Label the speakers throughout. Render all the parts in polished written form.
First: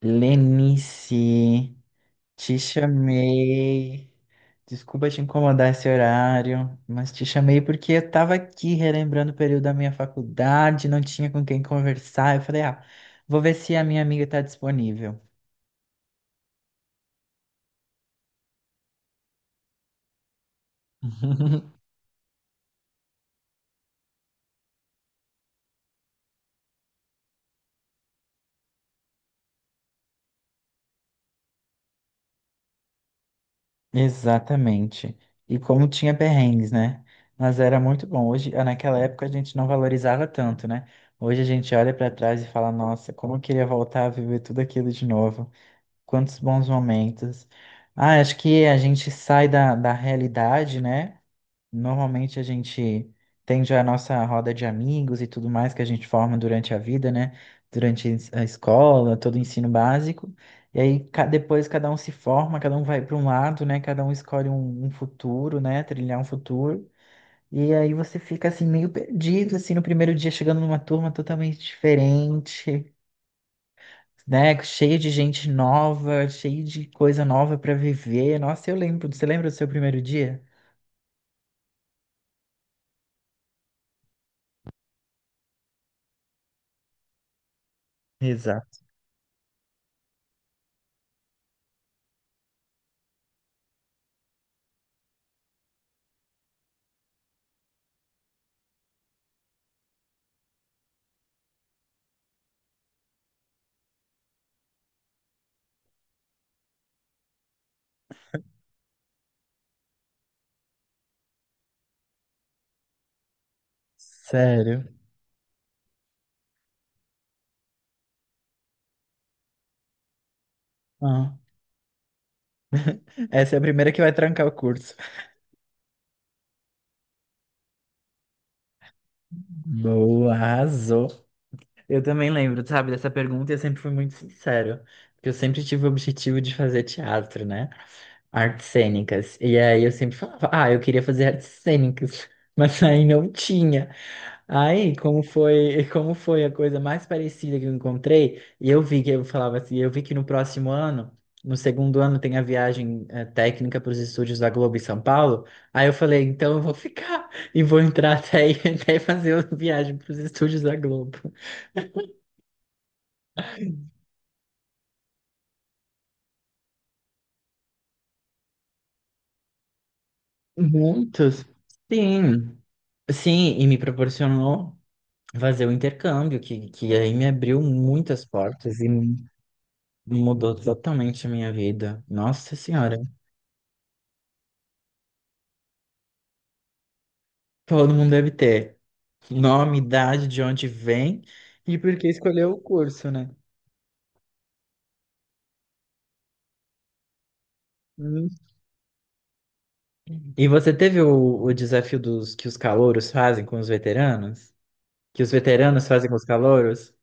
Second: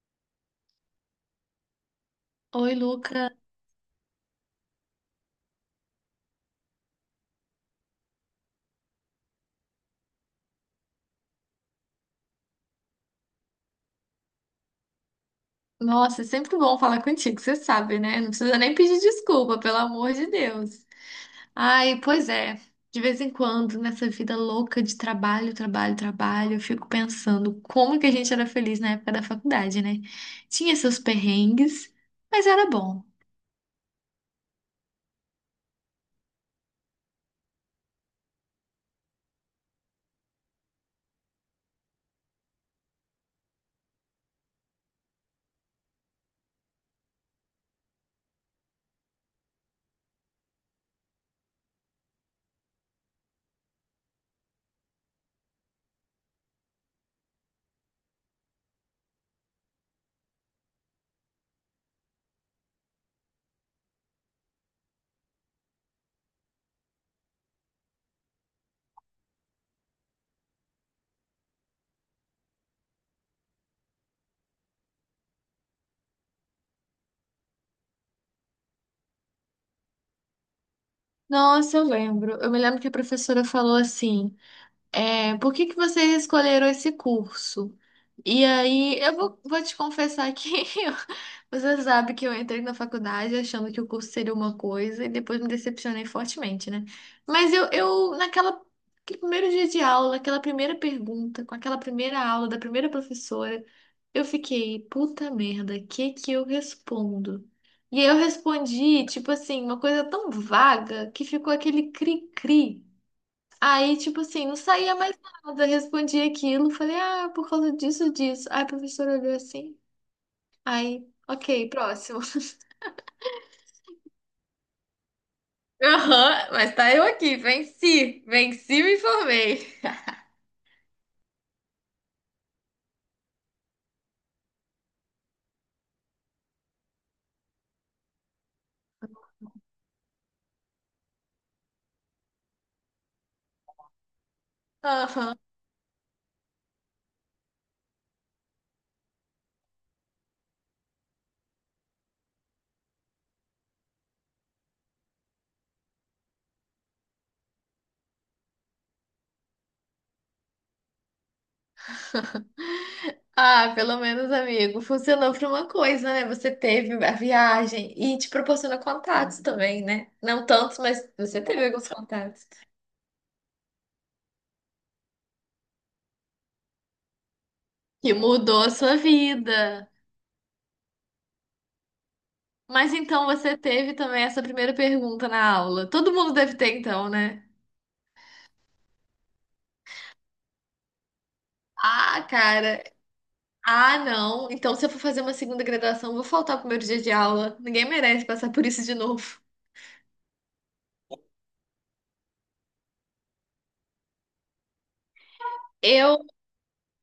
Speaker 1: Lenice, te
Speaker 2: Oi, Luca.
Speaker 1: chamei. Desculpa te incomodar esse horário, mas te chamei porque eu tava aqui relembrando o período da minha faculdade, não tinha com quem conversar. Eu falei, vou ver se a minha amiga tá disponível.
Speaker 2: Nossa, é sempre bom falar contigo, você sabe, né? Não precisa nem pedir desculpa, pelo amor de Deus. Ai, pois é. De vez em quando, nessa vida louca de trabalho, trabalho, trabalho, eu fico pensando como que a gente era feliz na época da faculdade, né? Tinha seus perrengues, mas era bom.
Speaker 1: Exatamente. E como tinha perrengues, né? Mas era muito bom. Hoje, naquela época, a gente não valorizava tanto, né? Hoje a gente olha pra trás e fala, nossa, como eu queria voltar a viver tudo aquilo de novo. Quantos bons momentos. Ah, acho que a gente sai da realidade, né? Normalmente a gente tem já a nossa roda de amigos e tudo mais que a gente forma durante a vida, né? Durante a escola, todo o ensino básico. E aí depois cada um se forma, cada um vai para um lado, né? Cada um escolhe um futuro, né? Trilhar um futuro. E aí você fica assim meio perdido, assim, no primeiro dia chegando numa turma totalmente diferente, né? Cheio de gente nova, cheio de coisa nova pra viver. Nossa, eu lembro. Você lembra do seu primeiro dia?
Speaker 2: Nossa, eu lembro. Eu me lembro que a professora falou assim. É, por que que vocês escolheram esse curso? E
Speaker 1: Exato.
Speaker 2: aí, eu vou te confessar que eu- você sabe que eu entrei na faculdade achando que o curso seria uma coisa e depois me decepcionei fortemente, né? Mas eu naquela, aquele primeiro dia de aula, aquela primeira pergunta, com aquela primeira aula da primeira professora, eu fiquei, puta merda, que eu respondo? E aí eu respondi, tipo assim, uma coisa tão vaga que ficou aquele cri-cri. Aí, tipo assim, não
Speaker 1: Sério.
Speaker 2: saía mais nada. Eu respondi aquilo, falei, ah, por causa disso, disso. Aí a professora olhou assim. Aí,
Speaker 1: Ah,
Speaker 2: ok, próximo.
Speaker 1: essa é a primeira que vai trancar o curso.
Speaker 2: Aham, mas tá eu aqui, venci, venci, e me formei.
Speaker 1: Boa, arrasou. Eu também lembro, sabe, dessa pergunta e eu sempre fui muito sincero. Porque eu sempre tive o objetivo de fazer teatro, né? Artes cênicas. E aí eu sempre falava, ah, eu queria fazer artes cênicas, mas aí não tinha. Aí, como
Speaker 2: Aham.
Speaker 1: foi, como foi a coisa mais parecida que eu encontrei, e eu vi que eu falava assim, eu vi que no próximo ano, no segundo ano, tem a viagem técnica para os estúdios da Globo em São Paulo. Aí eu falei, então eu vou ficar e vou entrar até, até fazer a viagem para os estúdios da Globo.
Speaker 2: Ah, pelo menos, amigo, funcionou pra uma coisa, né? Você teve a viagem e te proporciona contatos também, né? Não tantos, mas você
Speaker 1: Muitos?
Speaker 2: teve alguns contatos.
Speaker 1: Sim. Sim, e me proporcionou fazer o intercâmbio, que aí me abriu
Speaker 2: Que
Speaker 1: muitas
Speaker 2: mudou a
Speaker 1: portas e
Speaker 2: sua vida.
Speaker 1: mudou totalmente a minha vida. Nossa
Speaker 2: Mas
Speaker 1: Senhora,
Speaker 2: então você teve também essa primeira pergunta na aula. Todo mundo deve ter, então, né?
Speaker 1: todo mundo deve ter nome, idade, de onde vem e por que
Speaker 2: Ah,
Speaker 1: escolheu o
Speaker 2: cara.
Speaker 1: curso, né?
Speaker 2: Ah, não. Então, se eu for fazer uma segunda graduação, eu vou faltar pro meu dia de aula. Ninguém merece
Speaker 1: Hum.
Speaker 2: passar por isso de novo.
Speaker 1: E você teve o desafio dos que os calouros fazem com os veteranos? Que os veteranos fazem com
Speaker 2: Eu.
Speaker 1: os calouros?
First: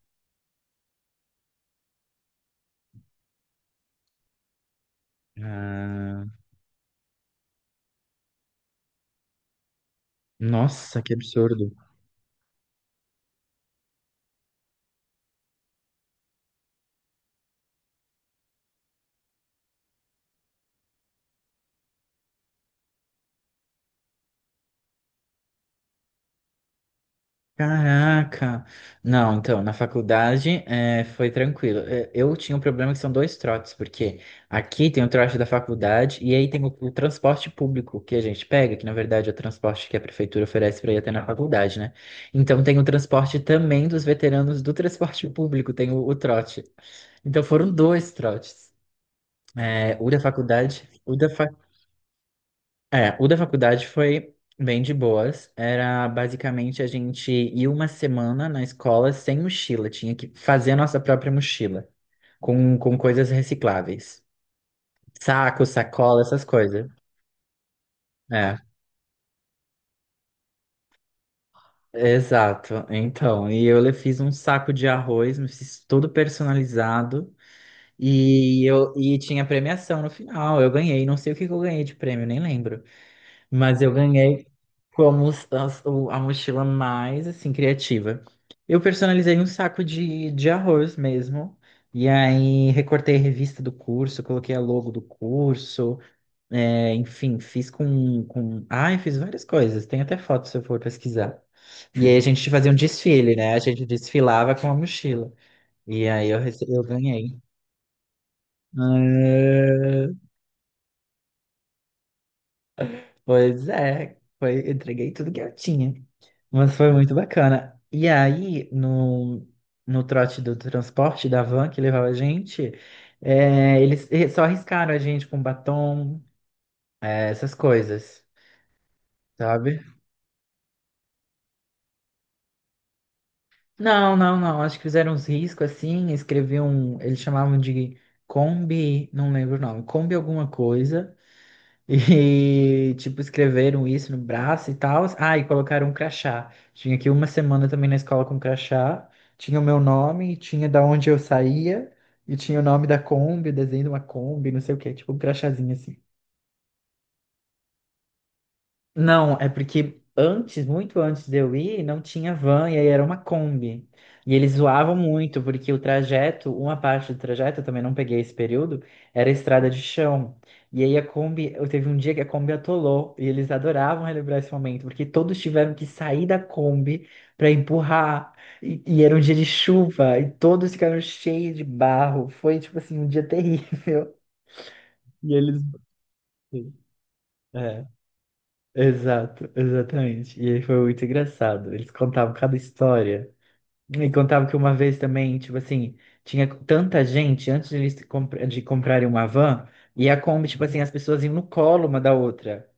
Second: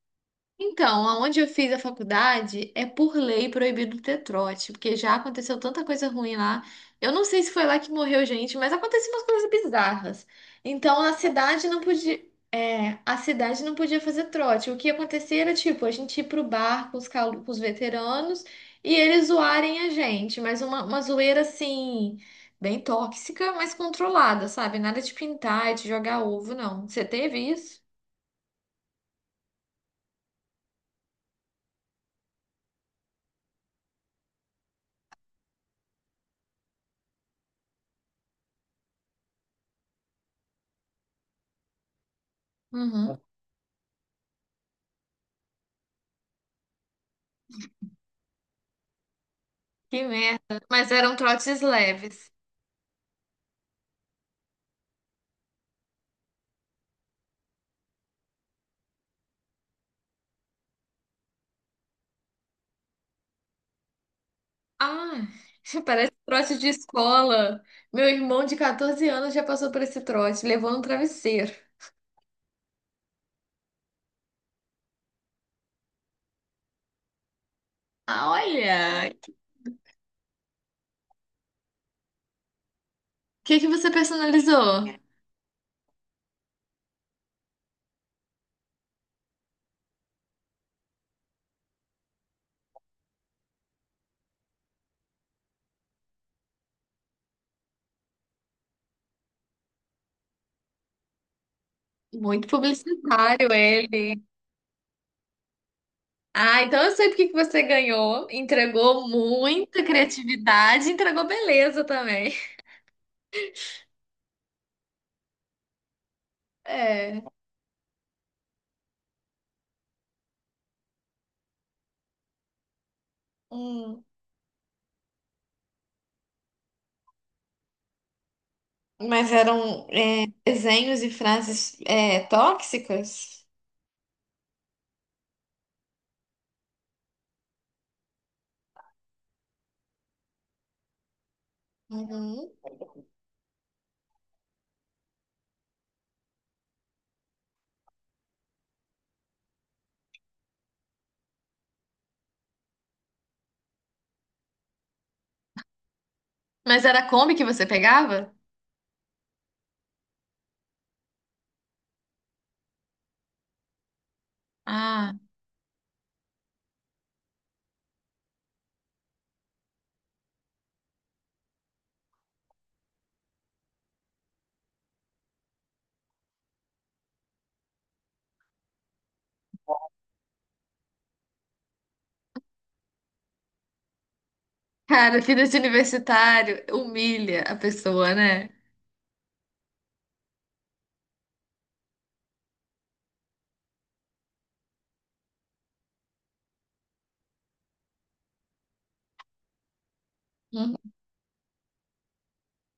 Speaker 2: Então, aonde eu fiz a faculdade é por lei proibido ter trote, porque já aconteceu tanta coisa
Speaker 1: Ah,
Speaker 2: ruim lá. Eu não sei se foi lá que morreu gente, mas aconteciam umas coisas bizarras. Então
Speaker 1: nossa, que
Speaker 2: a cidade
Speaker 1: absurdo.
Speaker 2: não podia, é, a cidade não podia fazer trote. O que acontecia era tipo a gente ir pro bar com os, calu- com os veteranos e eles zoarem a gente, mas uma zoeira assim bem tóxica, mas controlada, sabe? Nada de pintar e de jogar ovo, não. Você teve isso?
Speaker 1: Caraca! Não, então, na faculdade foi tranquilo. Eu tinha um problema que são dois trotes, porque aqui tem o trote da faculdade e aí tem o transporte público que a gente pega, que na verdade é o transporte que a prefeitura oferece para ir até na faculdade, né? Então tem o
Speaker 2: Uhum.
Speaker 1: transporte também dos veteranos do transporte público, tem o trote. Então foram dois trotes. Eh,
Speaker 2: Que
Speaker 1: o da
Speaker 2: merda.
Speaker 1: faculdade,
Speaker 2: Mas
Speaker 1: o
Speaker 2: eram
Speaker 1: da fa
Speaker 2: trotes leves.
Speaker 1: é, o da faculdade foi bem de boas. Era basicamente a gente ir uma semana na escola sem mochila, tinha que fazer a nossa própria mochila, com coisas recicláveis.
Speaker 2: Ah,
Speaker 1: Saco,
Speaker 2: parece
Speaker 1: sacola, essas
Speaker 2: trote de
Speaker 1: coisas.
Speaker 2: escola. Meu irmão de
Speaker 1: É,
Speaker 2: 14 anos já passou por esse trote, levou no travesseiro.
Speaker 1: exato. Então, e fiz um saco de arroz, me fiz tudo personalizado
Speaker 2: Ah,
Speaker 1: e eu
Speaker 2: olha.
Speaker 1: e
Speaker 2: O
Speaker 1: tinha premiação no final. Eu ganhei, não sei o que que eu ganhei de prêmio, nem lembro.
Speaker 2: que que
Speaker 1: Mas
Speaker 2: você
Speaker 1: eu ganhei
Speaker 2: personalizou?
Speaker 1: como s- as- o- a mochila mais, assim, criativa. Eu personalizei um saco de arroz mesmo. E aí recortei a revista do curso, coloquei a logo do curso. É, enfim, fiz com... Ai, fiz várias coisas. Tem até foto se eu for pesquisar. E aí a
Speaker 2: Muito
Speaker 1: gente fazia um desfile,
Speaker 2: publicitário
Speaker 1: né? A gente
Speaker 2: ele.
Speaker 1: desfilava com a mochila. E aí
Speaker 2: Ah,
Speaker 1: eu
Speaker 2: então eu sei porque que
Speaker 1: ganhei.
Speaker 2: você ganhou. Entregou muita
Speaker 1: Ah,
Speaker 2: criatividade, entregou beleza também.
Speaker 1: pois é, foi, eu entreguei tudo que eu tinha. Mas foi muito
Speaker 2: É.
Speaker 1: bacana. E aí, no trote do transporte da van que levava a gente, é,
Speaker 2: Hum.
Speaker 1: eles só arriscaram a gente com batom, essas coisas,
Speaker 2: Mas
Speaker 1: sabe?
Speaker 2: eram é, desenhos e frases é, tóxicas?
Speaker 1: Não, não, não. Acho que fizeram uns riscos assim, escreviam, eles chamavam de Kombi, não lembro o nome, Kombi alguma coisa.
Speaker 2: Uhum.
Speaker 1: E, tipo, escreveram isso no braço e tal. Ah, e colocaram um crachá. Tinha aqui uma semana também na escola com crachá. Tinha o meu nome, tinha da onde eu saía, e tinha o nome da Kombi, o desenho de uma Kombi, não sei o quê. Tipo, um crachazinho assim.
Speaker 2: Mas era a Kombi que você pegava?
Speaker 1: Não, é porque antes, muito antes de eu ir, não tinha van e aí era uma Kombi. E eles zoavam
Speaker 2: Ah,
Speaker 1: muito, porque o trajeto, uma parte do trajeto, eu também não peguei esse período, era estrada de chão. E aí a Kombi, eu teve um dia que a Kombi atolou, e eles adoravam relembrar esse momento, porque todos tiveram que sair da Kombi para empurrar. E era um dia de chuva, e todos ficaram cheios de barro. Foi tipo assim, um dia terrível.
Speaker 2: cara,
Speaker 1: E
Speaker 2: vida de
Speaker 1: eles.
Speaker 2: universitário humilha a
Speaker 1: É.
Speaker 2: pessoa, né?
Speaker 1: Exato, exatamente. E aí foi muito engraçado. Eles contavam cada história. E contavam que uma vez também, tipo assim, tinha tanta gente antes de de comprarem uma van, e a Kombi, tipo
Speaker 2: Uhum.
Speaker 1: assim, as pessoas iam no colo uma da outra.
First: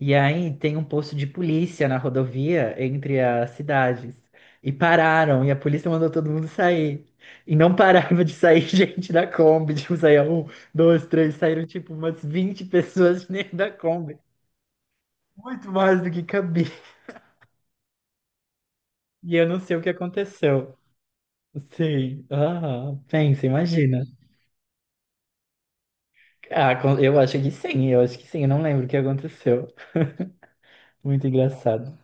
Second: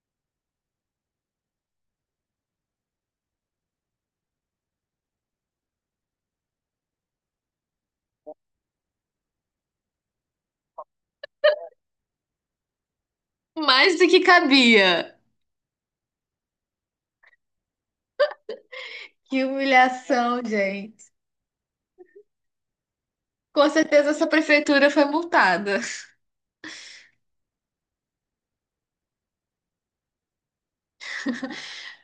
Speaker 1: E aí tem um posto de polícia na rodovia entre as cidades. E pararam, e a polícia mandou todo mundo sair. E não parava de sair gente da Kombi. Tipo, saía um, dois, três, saíram tipo umas 20 pessoas dentro da
Speaker 2: Mais do
Speaker 1: Kombi.
Speaker 2: que cabia.
Speaker 1: Muito mais do que cabia. E
Speaker 2: Que
Speaker 1: eu não sei o que
Speaker 2: humilhação,
Speaker 1: aconteceu.
Speaker 2: gente.
Speaker 1: Sim. Ah, pensa,
Speaker 2: Com
Speaker 1: imagina.
Speaker 2: certeza essa prefeitura foi multada.
Speaker 1: Ah, eu acho que sim, eu acho que sim, eu não lembro o que aconteceu. Muito engraçado.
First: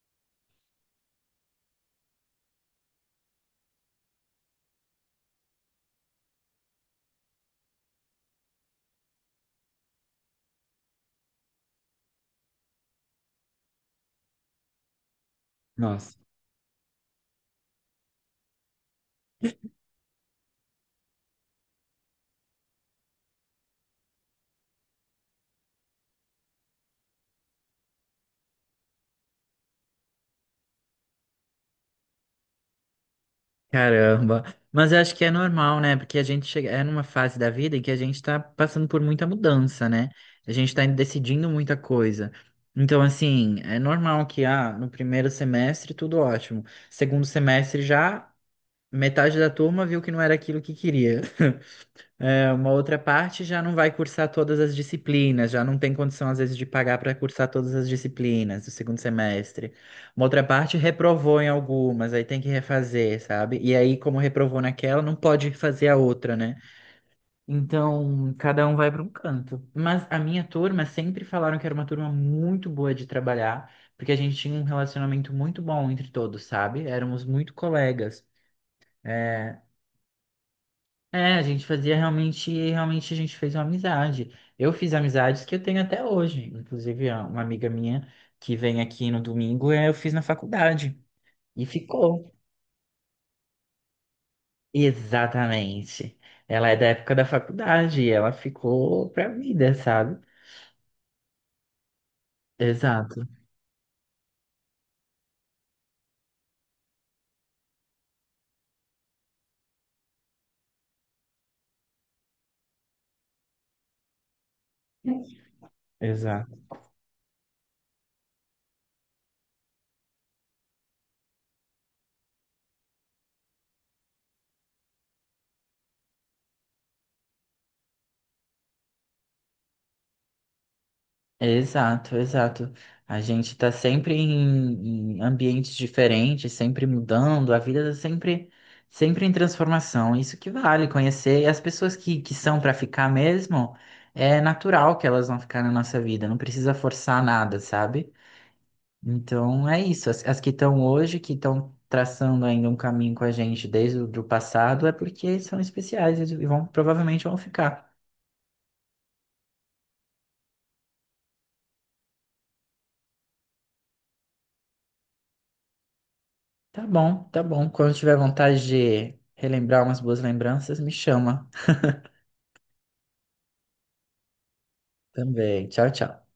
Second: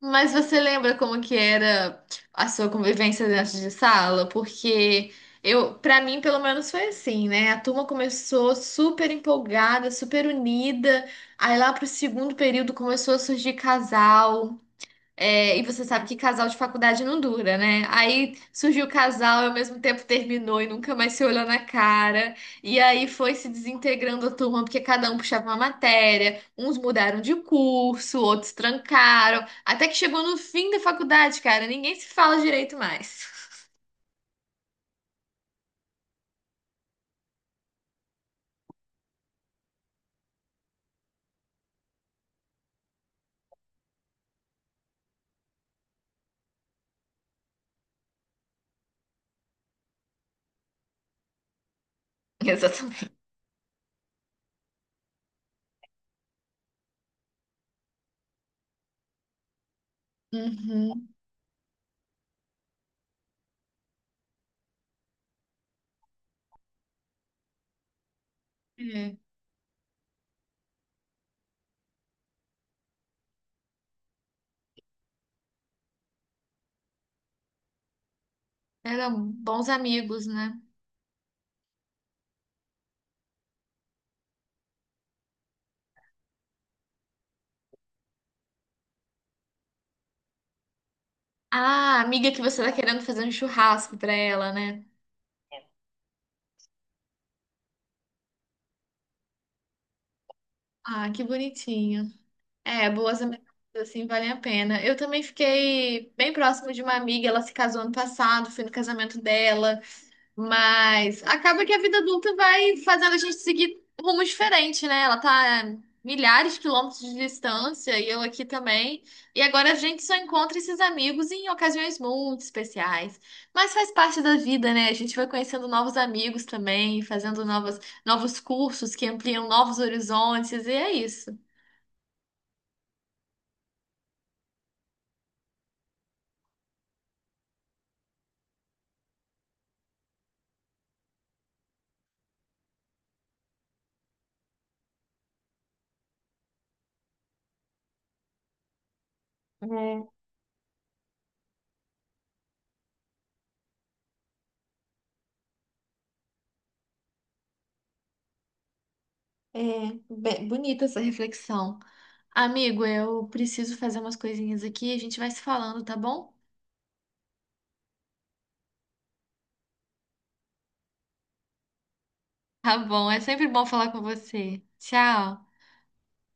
Speaker 2: Mas você lembra como que era a sua convivência dentro de sala? Porque eu, para mim, pelo menos foi assim, né? A turma começou super empolgada, super unida. Aí lá pro segundo período começou a surgir casal. É, e você sabe que
Speaker 1: Nossa.
Speaker 2: casal de faculdade não dura, né? Aí surgiu o casal e ao mesmo tempo terminou e nunca mais se olhou na cara. E aí foi se desintegrando a turma, porque cada um puxava uma matéria, uns mudaram de curso, outros trancaram. Até que chegou no fim da faculdade, cara, ninguém se fala direito mais.
Speaker 1: Caramba. Mas eu acho que é normal, né? Porque a gente chega é numa fase da vida em que a gente tá passando por muita mudança, né? A gente tá decidindo muita coisa. Então, assim, é normal que no primeiro semestre tudo ótimo. Segundo semestre já metade da turma viu que não era aquilo que queria. É, uma outra
Speaker 2: Exatamente.
Speaker 1: parte já não vai cursar todas as disciplinas, já não tem condição, às vezes, de pagar para cursar todas as disciplinas do segundo semestre. Uma outra parte
Speaker 2: Uhum.
Speaker 1: reprovou em algumas, aí tem que refazer, sabe? E aí, como reprovou naquela, não pode fazer a outra, né? Então, cada um vai para um
Speaker 2: É.
Speaker 1: canto. Mas a minha turma sempre falaram que era uma turma muito boa de trabalhar, porque a gente tinha um relacionamento muito bom entre todos, sabe? Éramos muito colegas.
Speaker 2: Eram
Speaker 1: É,
Speaker 2: bons amigos, né?
Speaker 1: a gente fazia realmente, realmente a gente fez uma amizade. Eu fiz amizades que eu tenho até hoje. Inclusive, ó, uma amiga minha que vem aqui no domingo, eu fiz na faculdade. E
Speaker 2: Ah, a amiga
Speaker 1: ficou.
Speaker 2: que você tá querendo fazer um churrasco pra ela, né?
Speaker 1: Exatamente. Ela é da época da faculdade e ela ficou pra vida, sabe?
Speaker 2: Ah, que bonitinho. É,
Speaker 1: Exato,
Speaker 2: boas amizades assim valem a pena. Eu também fiquei bem próxima de uma amiga, ela se casou ano passado, fui no casamento dela, mas acaba que a vida adulta vai fazendo a gente seguir rumo diferente, né? Ela tá a milhares
Speaker 1: exato.
Speaker 2: de quilômetros de distância e eu aqui também. E agora a gente só encontra esses amigos em ocasiões muito especiais. Mas faz parte da vida, né? A gente vai conhecendo novos amigos também, fazendo novos cursos que ampliam novos horizontes, e é isso.
Speaker 1: Exato, exato. A gente está sempre em ambientes diferentes, sempre mudando, a vida tá sempre, sempre em transformação. Isso que vale conhecer. E as pessoas que são para ficar mesmo, é natural que elas vão ficar na nossa vida, não precisa forçar nada, sabe? Então é isso. As que estão hoje, que estão traçando ainda um caminho com a gente desde o do passado, é porque são especiais e vão, provavelmente vão ficar.
Speaker 2: É, be- bonita essa reflexão. Amigo, eu preciso fazer umas coisinhas aqui, a gente vai se falando, tá bom?
Speaker 1: Tá bom, tá bom. Quando tiver vontade de relembrar umas boas lembranças, me chama
Speaker 2: Tá bom, é sempre bom falar com você. Tchau.
Speaker 1: também. Tchau, tchau.